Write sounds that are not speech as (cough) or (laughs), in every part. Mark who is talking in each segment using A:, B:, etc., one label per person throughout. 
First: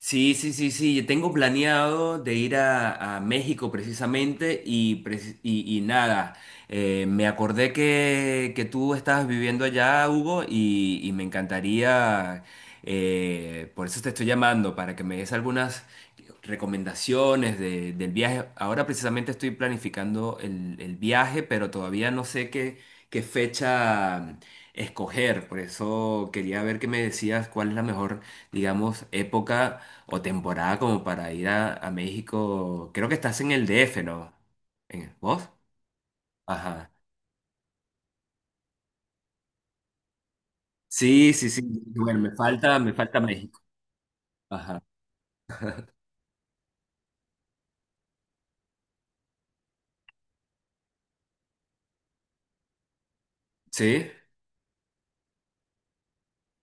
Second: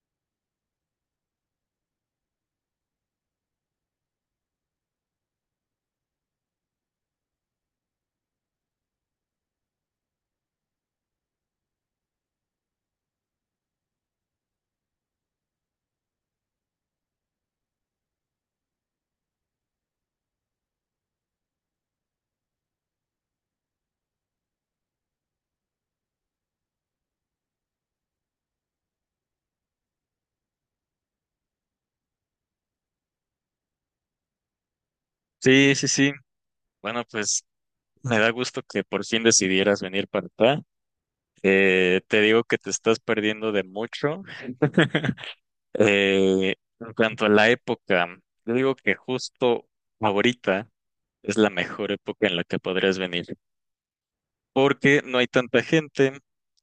A: Sí, sí, sí, sí. Yo tengo planeado de ir a México precisamente y nada, me acordé que tú estabas viviendo allá, Hugo, y me encantaría, por eso te estoy llamando, para que me des algunas recomendaciones del viaje. Ahora precisamente estoy planificando el viaje, pero todavía no sé qué fecha escoger. Por eso quería ver qué me decías, cuál es la mejor, digamos, época o temporada como para ir a México. Creo que estás en el DF, ¿no? ¿En, vos?
B: Sí, sí, sí.
A: Ajá.
B: Bueno, pues me da gusto que por fin decidieras venir para acá.
A: Sí, sí, sí.
B: Te
A: Bueno,
B: digo que te
A: me
B: estás
A: falta
B: perdiendo
A: México.
B: de mucho.
A: Ajá.
B: En cuanto a la época, yo digo que justo ahorita es la mejor época en la que podrías venir,
A: Sí,
B: porque no hay tanta gente,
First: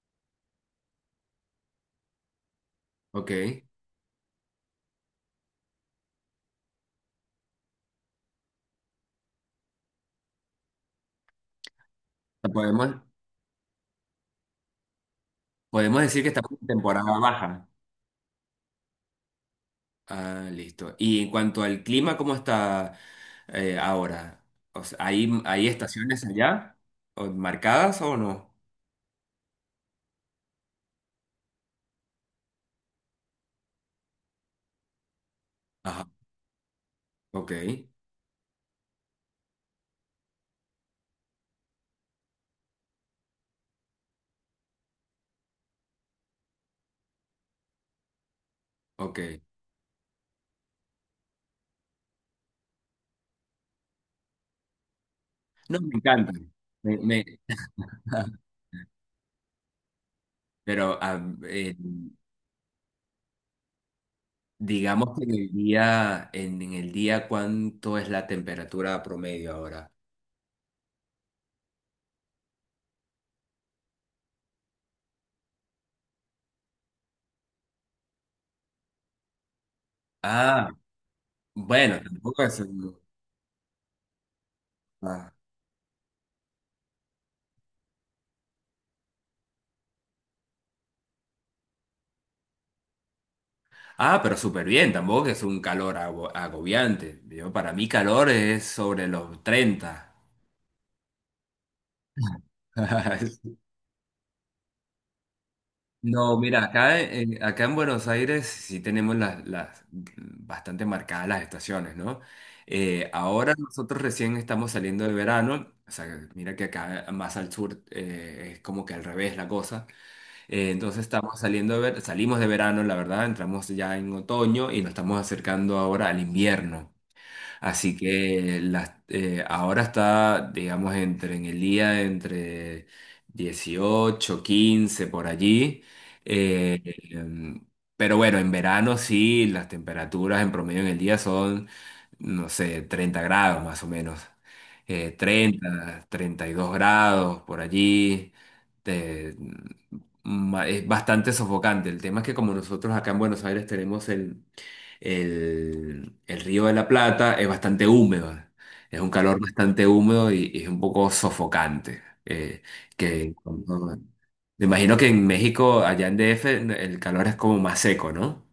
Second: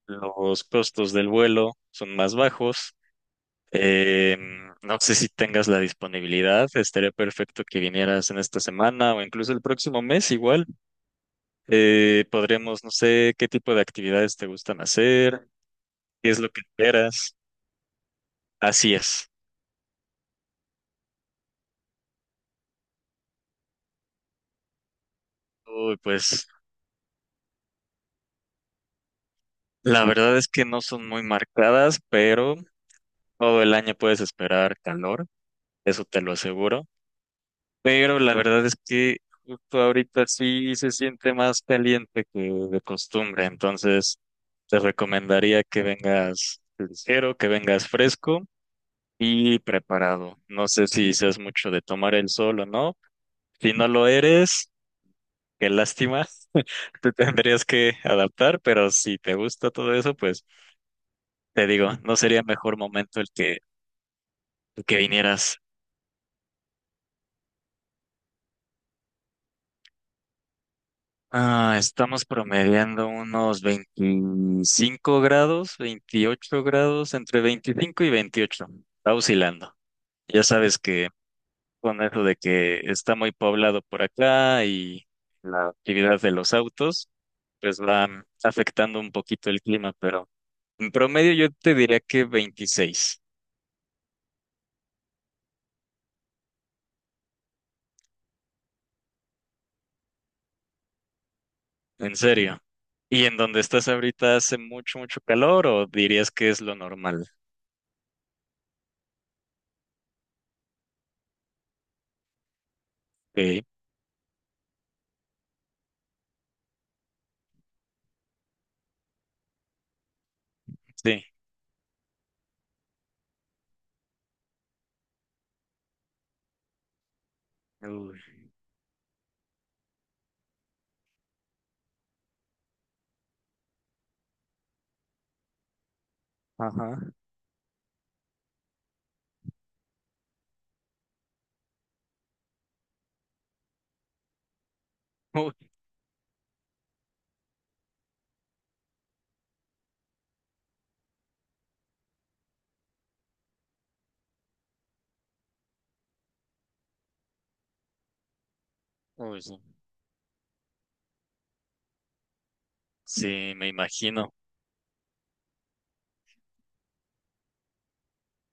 B: los costos del vuelo son más bajos.
A: ok.
B: Eh, no sé si tengas la disponibilidad, estaría perfecto que vinieras en esta semana o incluso el próximo mes igual. Podríamos,
A: Podemos,
B: no sé, qué tipo de actividades te gustan hacer,
A: podemos decir que
B: qué es lo
A: estamos
B: que
A: en temporada
B: esperas.
A: baja.
B: Así es.
A: Ah, listo. Y en cuanto al clima, ¿cómo está, ahora? O sea, ¿hay, hay
B: Uy,
A: estaciones
B: pues
A: allá? ¿O marcadas o no?
B: la verdad es que no son muy marcadas, pero todo el año puedes esperar calor,
A: Ajá.
B: eso te lo aseguro.
A: Ok,
B: Pero la verdad es que justo ahorita sí se siente más caliente que de costumbre, entonces te recomendaría que vengas ligero, que vengas fresco
A: ok.
B: y preparado. No sé si seas mucho de tomar el sol o no. Si no lo eres, qué
A: No, me
B: lástima.
A: encanta. Me-
B: (laughs) Te
A: me-
B: tendrías que adaptar, pero si te gusta todo eso, pues
A: pero ah,
B: te
A: eh,
B: digo, no sería mejor momento el que
A: Digamos que en el
B: vinieras.
A: día, en el día, ¿cuánto es la temperatura promedio ahora?
B: Ah, estamos promediando unos 25 grados, 28 grados, entre 25 y 28. Está oscilando. Ya
A: Ah,
B: sabes que
A: bueno,
B: con eso de
A: tampoco es
B: que
A: un...
B: está muy poblado por acá y
A: Ah,
B: la actividad de los autos, pues va afectando un poquito el clima, pero en promedio yo te diría que 26,
A: ah, pero súper bien, tampoco es un calor agobiante. Yo, para mí calor es sobre los 30.
B: en serio. ¿Y en
A: (laughs)
B: donde estás ahorita hace mucho, mucho calor o dirías
A: No,
B: que es
A: mira,
B: lo normal?
A: acá en Buenos Aires sí tenemos las bastante marcadas las estaciones, ¿no? Ahora
B: Sí,
A: nosotros recién estamos saliendo de verano, o sea, mira que acá más al sur es como que al revés la cosa. Entonces
B: sí.
A: estamos salimos de verano, la verdad, entramos ya en otoño y nos estamos acercando ahora al invierno. Así
B: Uy,
A: que ahora está, digamos, entre en el día, entre 18, 15, por allí. Eh,
B: ajá. (laughs)
A: em, pero bueno, en verano sí, las temperaturas en promedio en el día son, no sé, 30 grados más o menos.
B: Uy,
A: 30, 32 grados por allí. Te- mm, es bastante sofocante. El tema es que como nosotros acá en Buenos Aires tenemos el Río de la Plata. Es bastante húmedo, es un calor
B: uy, sí.
A: bastante húmedo y es un poco sofocante. eh, que
B: Sí, me
A: cuando-
B: imagino.
A: Me imagino que en México, allá en DF, el calor es como más seco, ¿no?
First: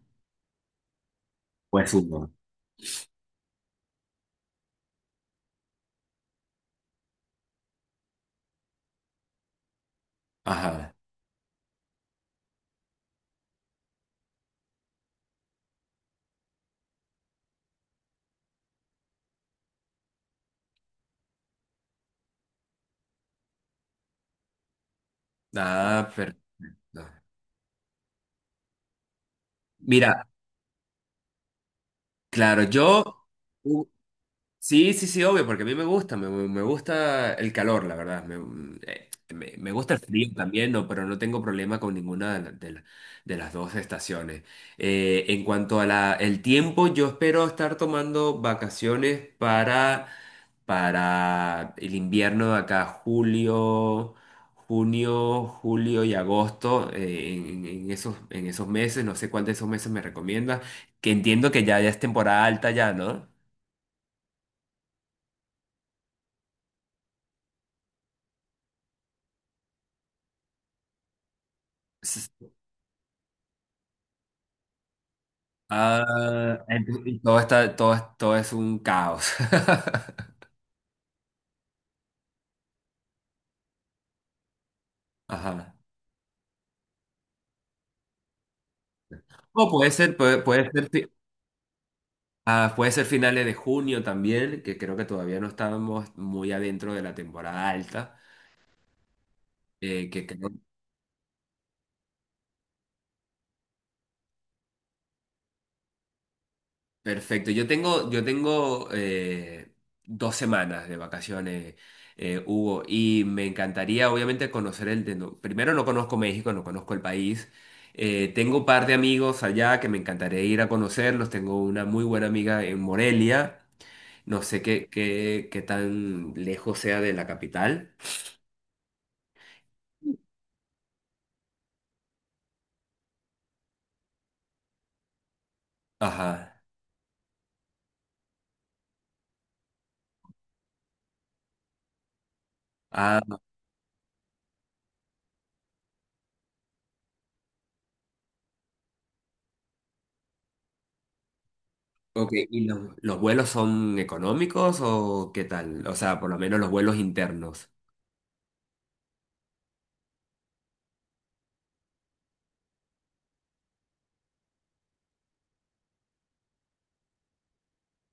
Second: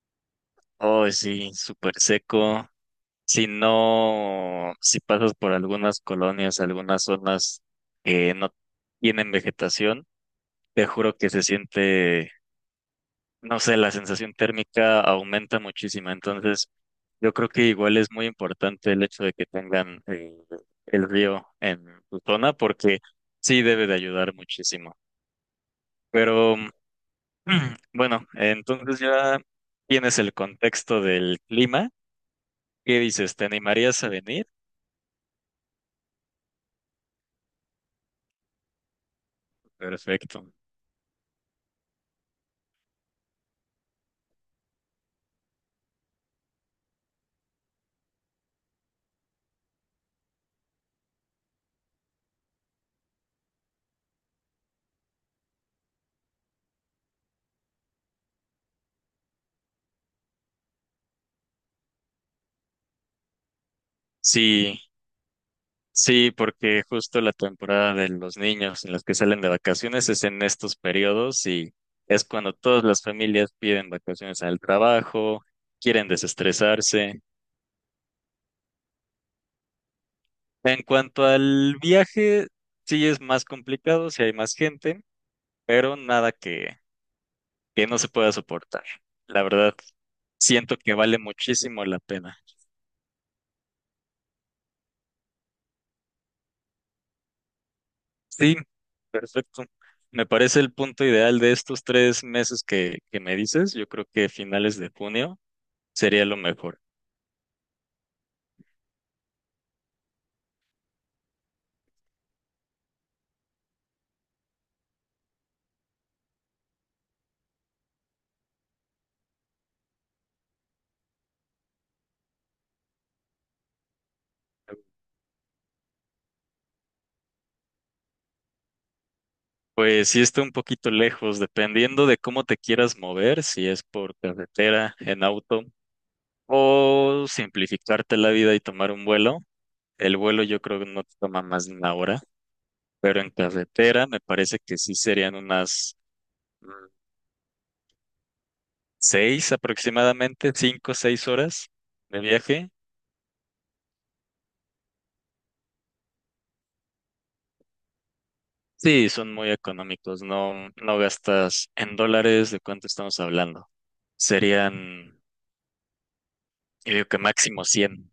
B: Oh, sí,
A: Pues
B: súper
A: húmedo.
B: seco. Si no, si pasas por algunas colonias, algunas zonas que no tienen vegetación, te
A: Ajá.
B: juro que se siente, no sé, la sensación térmica aumenta muchísimo. Entonces, yo creo que igual es muy importante el hecho de que tengan el río en su zona porque sí debe de ayudar muchísimo.
A: Ah, perfecto.
B: Pero (clears throat) bueno, entonces ya tienes
A: Mira,
B: el contexto del clima.
A: claro,
B: ¿Qué
A: yo
B: dices? ¿Te animarías a venir?
A: Sí, sí, sí, obvio, porque a mí me gusta, me gusta el calor, la verdad. Eh, Me gusta el frío
B: Perfecto.
A: también, no, pero no tengo problema con ninguna de las dos estaciones. En cuanto a el tiempo, yo espero estar tomando vacaciones para el invierno de acá, julio, junio, julio y agosto, en esos meses, no sé cuál de esos meses me recomiendas, que entiendo que ya, ya es temporada alta ya, ¿no?
B: Sí, sí, porque justo la temporada de los niños en los que salen de vacaciones es en estos periodos y es cuando todas las familias piden vacaciones al trabajo, quieren
A: Y
B: desestresarse.
A: todo está, todo es un caos. (laughs)
B: En cuanto al viaje, sí es más complicado, sí hay más gente,
A: Ajá.
B: pero nada que no se pueda soportar. La
A: O
B: verdad,
A: puede ser, puede, Puede
B: siento
A: ser,
B: que vale muchísimo la pena.
A: puede ser finales de junio también, que creo que todavía no estábamos muy adentro de la temporada alta,
B: Sí, perfecto.
A: eh, que
B: Me
A: creo
B: parece el punto ideal de estos 3 meses que me dices. Yo creo que finales de junio sería lo mejor.
A: Perfecto. Yo tengo, 2 semanas de vacaciones, Hugo, y me encantaría obviamente conocer el de... no- Primero no conozco México, no conozco el país. Tengo un par de amigos allá que me encantaría ir a conocerlos. Tengo una muy buena amiga en Morelia. No sé qué tan lejos sea de la capital.
B: Pues sí está un poquito lejos, dependiendo de cómo te quieras mover, si es por carretera, en auto,
A: Ajá.
B: o simplificarte la vida y tomar un vuelo. El vuelo yo creo que no te toma más de 1 hora,
A: Ah,
B: pero en carretera me parece que sí serían unas mm, 6 aproximadamente, 5, o 6 horas de
A: ok. ¿Y
B: viaje.
A: los vuelos son económicos o qué tal? O sea, por lo menos los vuelos internos.
B: Sí, son muy económicos, no, no gastas en dólares, ¿de cuánto estamos hablando? Serían, yo digo que máximo cien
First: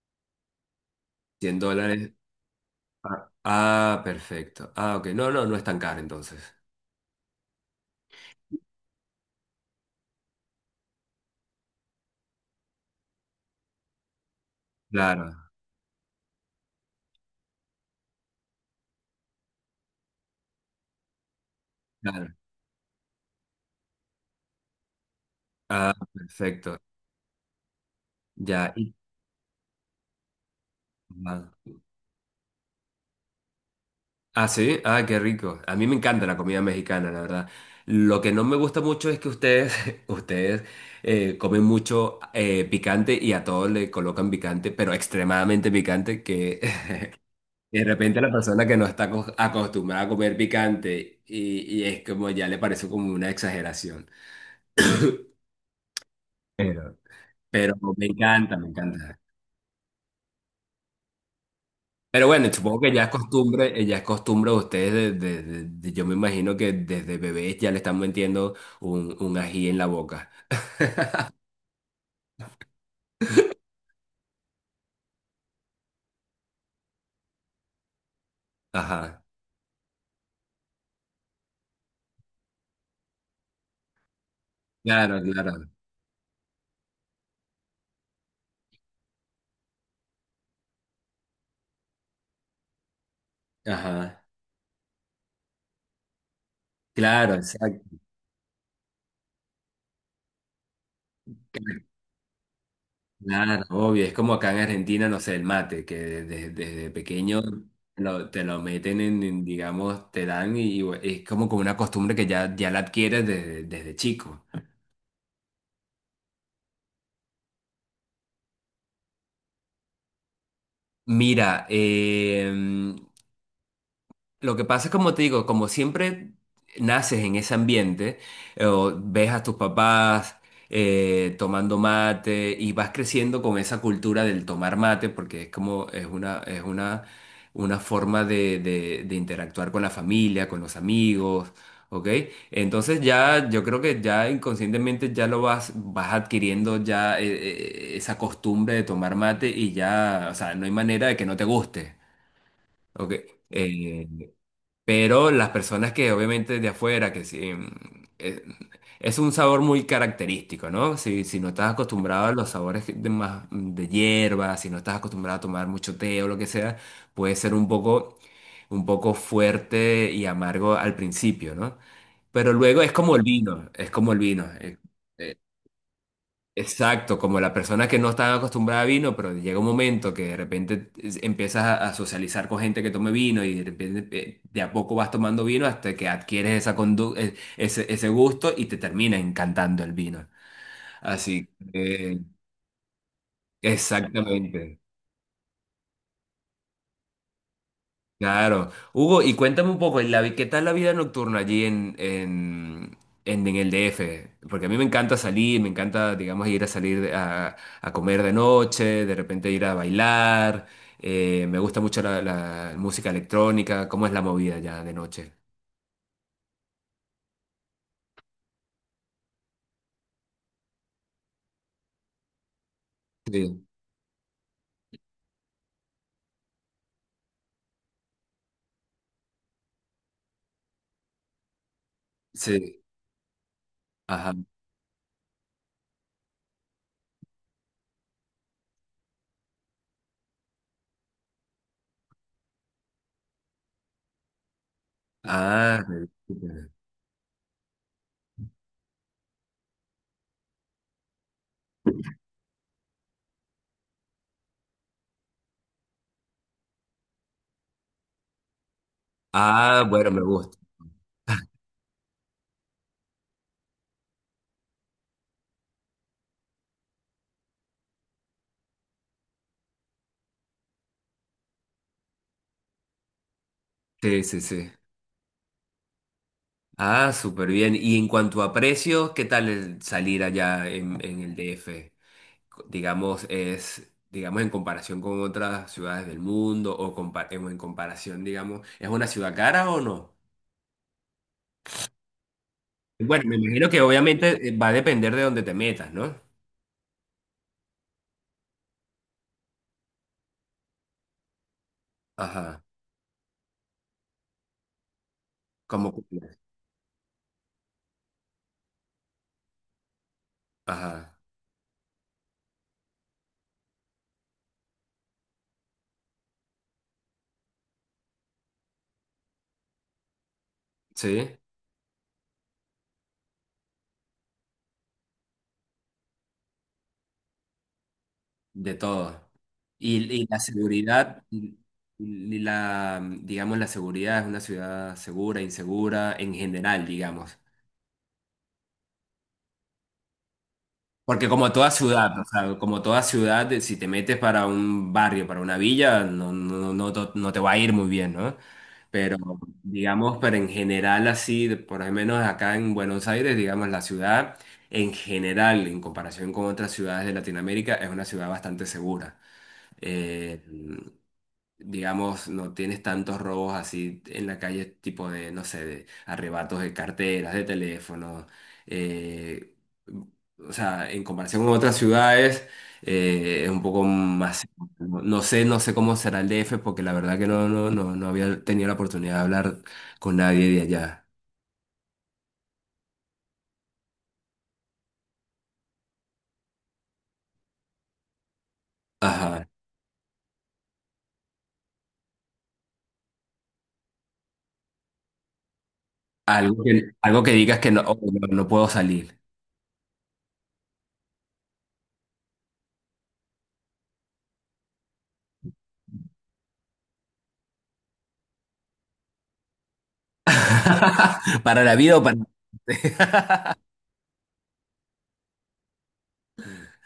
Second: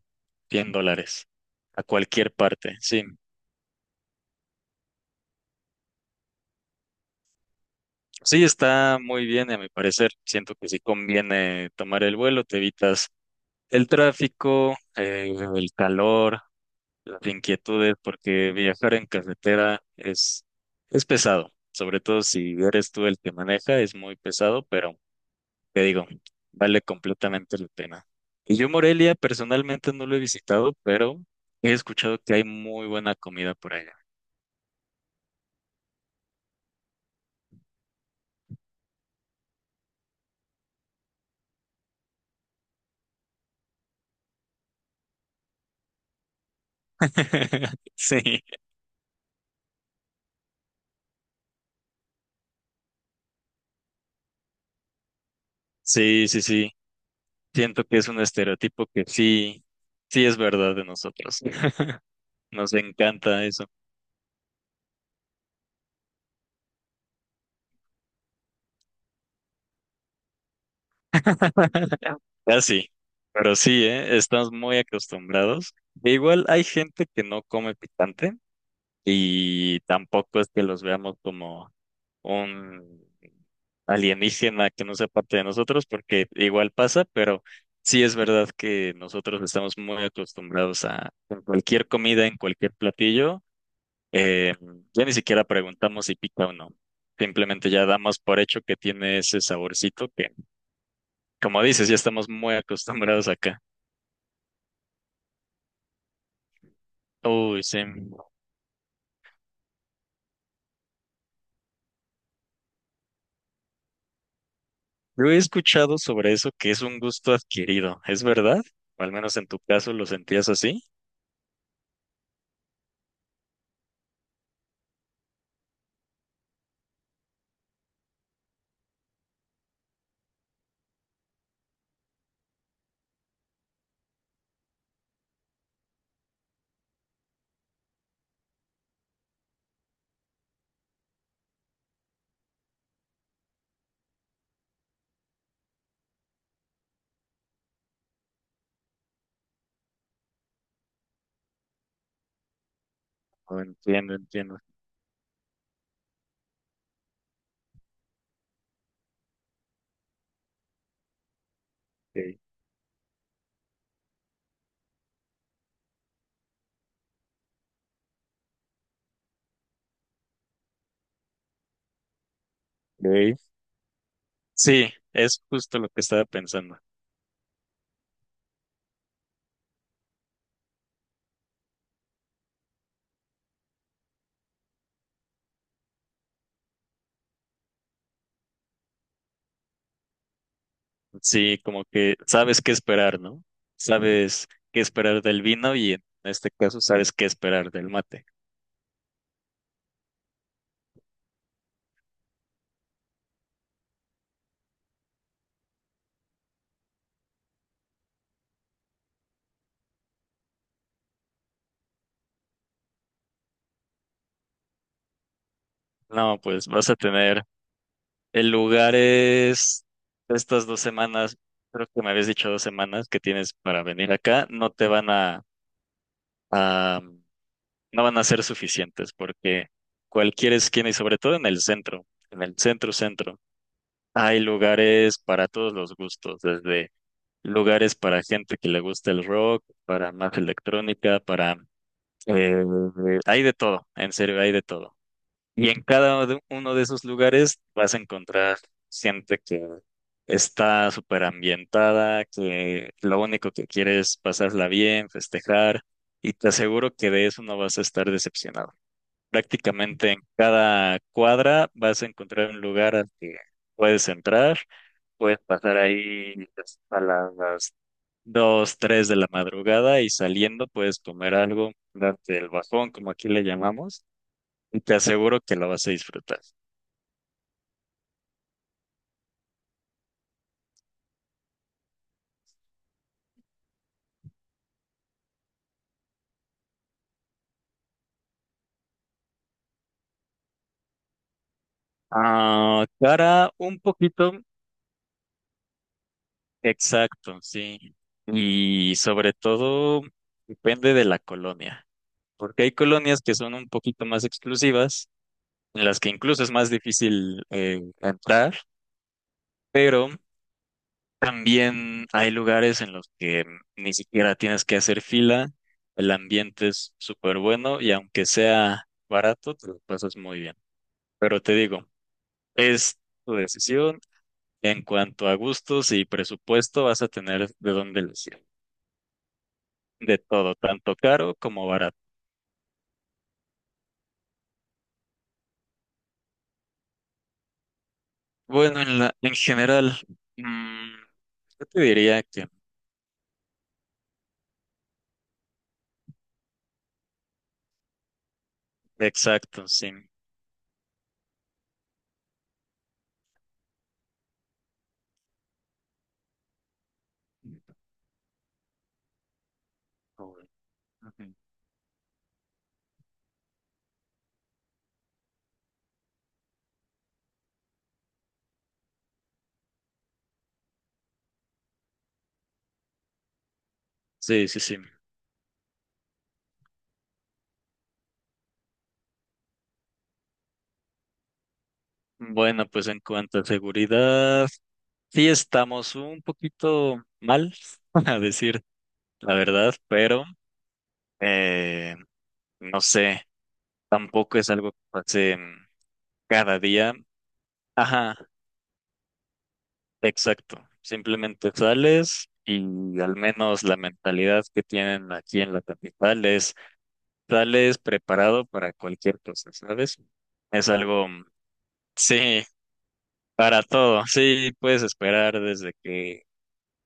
B: cien dólares
A: cien
B: a
A: dólares
B: cualquier parte, sí.
A: Ah, ah, perfecto. Ah, ok. No, no es tan caro entonces.
B: Sí, está muy bien, a mi parecer. Siento que sí conviene tomar el vuelo, te evitas el tráfico,
A: Claro,
B: el calor, las inquietudes, porque viajar en carretera es pesado, sobre todo
A: claro.
B: si eres tú el que maneja, es muy pesado, pero te
A: Ah,
B: digo,
A: perfecto.
B: vale completamente la pena. Y yo
A: Ya.
B: Morelia personalmente no lo he visitado, pero
A: Ah,
B: he escuchado que hay muy buena comida por allá.
A: ah, sí. Ah, qué rico. A mí me encanta la comida mexicana, la verdad. Lo que no me gusta mucho es que ustedes, (laughs) ustedes comen mucho picante y a todos le colocan picante, pero extremadamente picante, que (laughs) de
B: (laughs)
A: repente la
B: Sí,
A: persona que no está acostumbrada a comer picante y es como ya le parece como una exageración.
B: sí, sí, sí.
A: Pero, pero
B: Siento que
A: me
B: es un
A: encanta, me
B: estereotipo que
A: encanta.
B: sí, sí es verdad de nosotros.
A: Pero
B: (laughs)
A: bueno,
B: Nos
A: supongo que
B: encanta eso.
A: ya es costumbre de ustedes, yo me imagino que desde bebés ya le están metiendo un ají en la boca.
B: (laughs) Casi, pero sí, ¿eh? Estamos muy acostumbrados. E igual hay gente que no come picante
A: Ajá.
B: y tampoco es que los veamos como un alienígena que no sea
A: Claro,
B: parte de
A: claro.
B: nosotros, porque igual pasa, pero sí es verdad que nosotros estamos muy acostumbrados a en cualquier comida, en cualquier platillo,
A: Ajá.
B: eh, ya ni siquiera preguntamos si pica o no.
A: Claro,
B: Simplemente
A: exacto.
B: ya damos por hecho que tiene ese saborcito que, como dices, ya estamos muy acostumbrados acá.
A: Claro, obvio. Es como acá en Argentina, no sé, el mate, que desde pequeño
B: Uy, sí.
A: te lo meten en, digamos, te dan y, bueno, es como con una costumbre que ya, ya la adquieres desde, desde chico.
B: Yo he escuchado sobre eso que es un gusto adquirido, ¿es verdad? O al menos en tu caso lo sentías así.
A: Mira, lo que pasa es como te digo, como siempre naces en ese ambiente, o ves a tus papás tomando mate y vas creciendo con esa cultura del tomar mate, porque es como es es una forma de, de interactuar con la familia, con los amigos, ¿ok? Entonces ya yo creo que ya inconscientemente ya vas adquiriendo ya esa costumbre de tomar mate y ya, o sea, no hay manera de que no te guste, ¿ok?
B: Oh,
A: Eh,
B: entiendo, entiendo.
A: pero las personas que obviamente de afuera, que sí, eh, es un sabor muy característico, ¿no? Si no estás acostumbrado a
B: Ok,
A: los sabores de hierba, si no estás acostumbrado a tomar mucho té o lo que sea, puede ser un poco fuerte y amargo al principio, ¿no? Pero luego es como el
B: ok.
A: vino, es como el vino.
B: Sí,
A: Eh,
B: es justo lo que estaba pensando.
A: Exacto, como la persona que no está acostumbrada a vino, pero llega un momento que de repente empiezas a socializar con gente que tome vino y de repente de a poco vas tomando vino hasta que adquieres ese gusto y te termina encantando el vino. Así
B: Sí, como que
A: que,
B: sabes qué esperar, ¿no? Sabes
A: exactamente.
B: qué esperar del vino y en este caso sabes qué esperar del mate.
A: Claro. Hugo, y cuéntame un poco, ¿qué tal la vida nocturna allí en, en, el DF? Porque a mí me encanta salir, me encanta, digamos, ir a salir a comer de noche, de repente ir a bailar. Me gusta mucho la música electrónica. ¿Cómo es la movida ya de noche?
B: No, pues vas a tener el lugar es estas 2 semanas, creo que me habías dicho 2 semanas que tienes
A: Sí,
B: para venir acá, no te van a no van a ser suficientes porque cualquier esquina y sobre todo en el
A: sí.
B: centro centro,
A: Ajá.
B: hay lugares para todos los gustos, desde lugares para gente que le gusta el rock, para más electrónica, para... eh, hay de todo, en serio, hay de todo. Y
A: Ah,
B: en cada
A: súper.
B: uno de esos lugares vas a encontrar gente que está súper ambientada, que lo único que quiere es pasarla bien, festejar, y te aseguro que de eso no vas a estar decepcionado.
A: Ah, bueno,
B: Prácticamente en
A: me gusta.
B: cada cuadra vas a encontrar un lugar al que puedes entrar, puedes pasar ahí a las 2 3 de la madrugada y saliendo puedes comer algo, darte el bajón, como aquí le llamamos,
A: Sí, sí, sí.
B: y te aseguro que lo vas a disfrutar.
A: Ah, súper bien. Y en cuanto a precios, ¿qué tal el salir allá en el DF? Digamos, es, digamos, en comparación con otras ciudades del mundo o en comparación, digamos, ¿es una ciudad cara o no?
B: Ah,
A: Bueno, me
B: cara,
A: imagino que
B: un poquito.
A: obviamente va a depender de dónde te metas, ¿no?
B: Exacto, sí. Y sobre todo depende de la colonia,
A: Ajá,
B: porque hay colonias que son un poquito más exclusivas en
A: como,
B: las que
A: cumplas.
B: incluso es más difícil entrar, pero
A: Ajá,
B: también hay lugares en los que ni siquiera tienes que hacer fila, el ambiente es súper bueno y aunque sea barato, te lo pasas muy bien.
A: sí,
B: Pero te digo, es tu decisión. En cuanto a gustos y presupuesto, vas a tener de dónde elegir.
A: de todo.
B: De
A: Y la
B: todo, tanto
A: seguridad,
B: caro como barato.
A: y digamos, la seguridad, ¿es una ciudad segura, insegura, en general, digamos?
B: Bueno, en general, mm,
A: Porque como
B: yo
A: toda
B: te
A: ciudad,
B: diría
A: o
B: que,
A: sea, como toda ciudad, si te metes para un barrio, para una villa, no, no te va a ir muy bien, ¿no? Pero
B: exacto, sí.
A: digamos, pero en general así, de- por lo menos acá en Buenos Aires, digamos, la ciudad en general, en comparación con otras ciudades de Latinoamérica, es una ciudad bastante segura. Eh,
B: Ujú.
A: digamos, no tienes tantos robos así en la calle, tipo de, no sé, de arrebatos de carteras, de teléfonos. eh, o sea, en comparación con otras ciudades, es un poco más...
B: Sí, sí, sí.
A: No, no sé, no sé cómo será el DF, porque la verdad que no, no había tenido la oportunidad de hablar con nadie de allá.
B: Bueno, pues en cuanto a seguridad, sí estamos un poquito mal, (laughs) a decir la
A: Ajá.
B: verdad, pero eh, no sé, tampoco es algo que pase cada día.
A: Algo que digas que no, oh,
B: Ajá,
A: no, no puedo salir.
B: exacto. Simplemente sales y al menos la mentalidad que tienen aquí en la capital es sales preparado para cualquier cosa, ¿sabes? Es algo,
A: (laughs) Para la vida o para...
B: sí, para todo. Sí, puedes esperar desde que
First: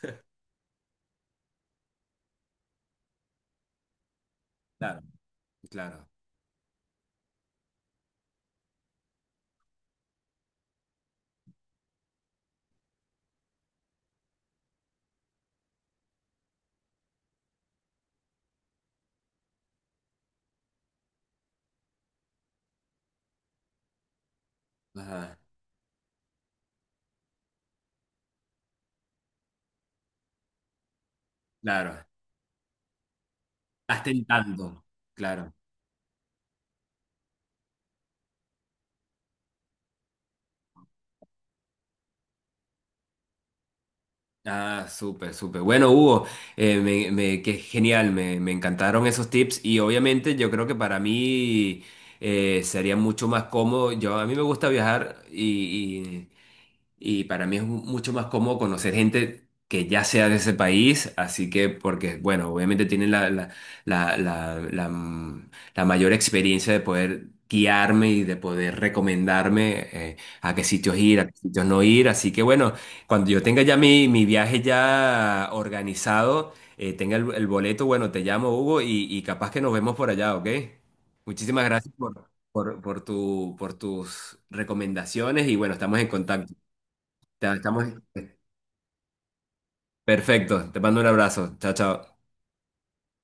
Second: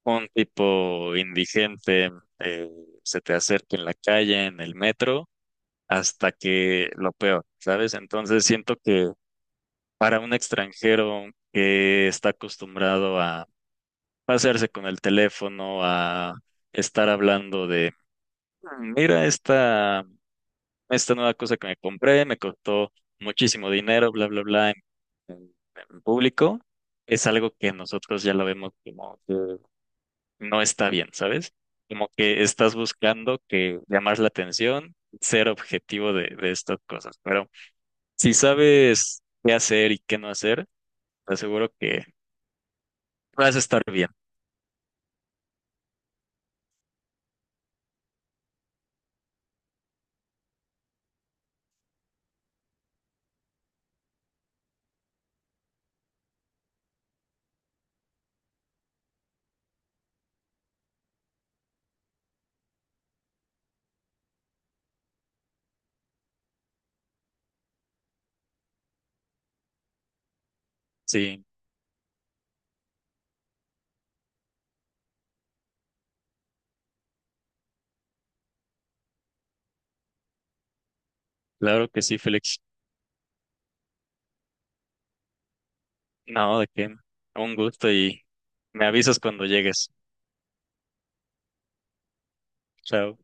B: un tipo indigente eh, se te acerque en la calle, en el
A: Claro,
B: metro,
A: claro.
B: hasta que lo peor, ¿sabes? Entonces siento que para un extranjero que está acostumbrado a pasarse con el teléfono, a estar hablando de, "Mm, mira esta, nueva cosa que me compré, me costó muchísimo dinero, bla, bla, bla,
A: Ajá,
B: en- en público, es algo que nosotros ya lo vemos como... no está bien, ¿sabes?
A: claro.
B: Como que estás buscando que
A: Gasté
B: llamar
A: el
B: la
A: tanto,
B: atención, ser
A: claro.
B: objetivo de estas cosas. Pero si sabes qué hacer y qué no hacer, te aseguro que vas a estar bien.
A: Ah, súper, súper. Bueno, Hugo, qué genial, me encantaron esos tips y obviamente yo creo que para mí sería mucho más cómodo. Yo, a mí me gusta viajar y para mí es mucho más cómodo conocer gente que ya sea de ese país, así que porque, bueno, obviamente tienen la, la, la, mm, la mayor experiencia de poder guiarme y de poder recomendarme a qué sitios ir, a qué
B: Sí,
A: sitios no ir, así que bueno. Cuando yo tenga ya mi viaje ya organizado, tenga el boleto, bueno, te llamo, Hugo, y capaz que nos vemos por allá, ¿ok? Muchísimas
B: claro
A: gracias
B: que sí, Félix.
A: por tu, por tus recomendaciones y bueno, estamos en contacto.
B: No, de qué. Un
A: Estamos...
B: gusto y
A: eh,
B: me avisas cuando llegues.
A: Perfecto, te mando un abrazo. Chao, chao.
B: Chao.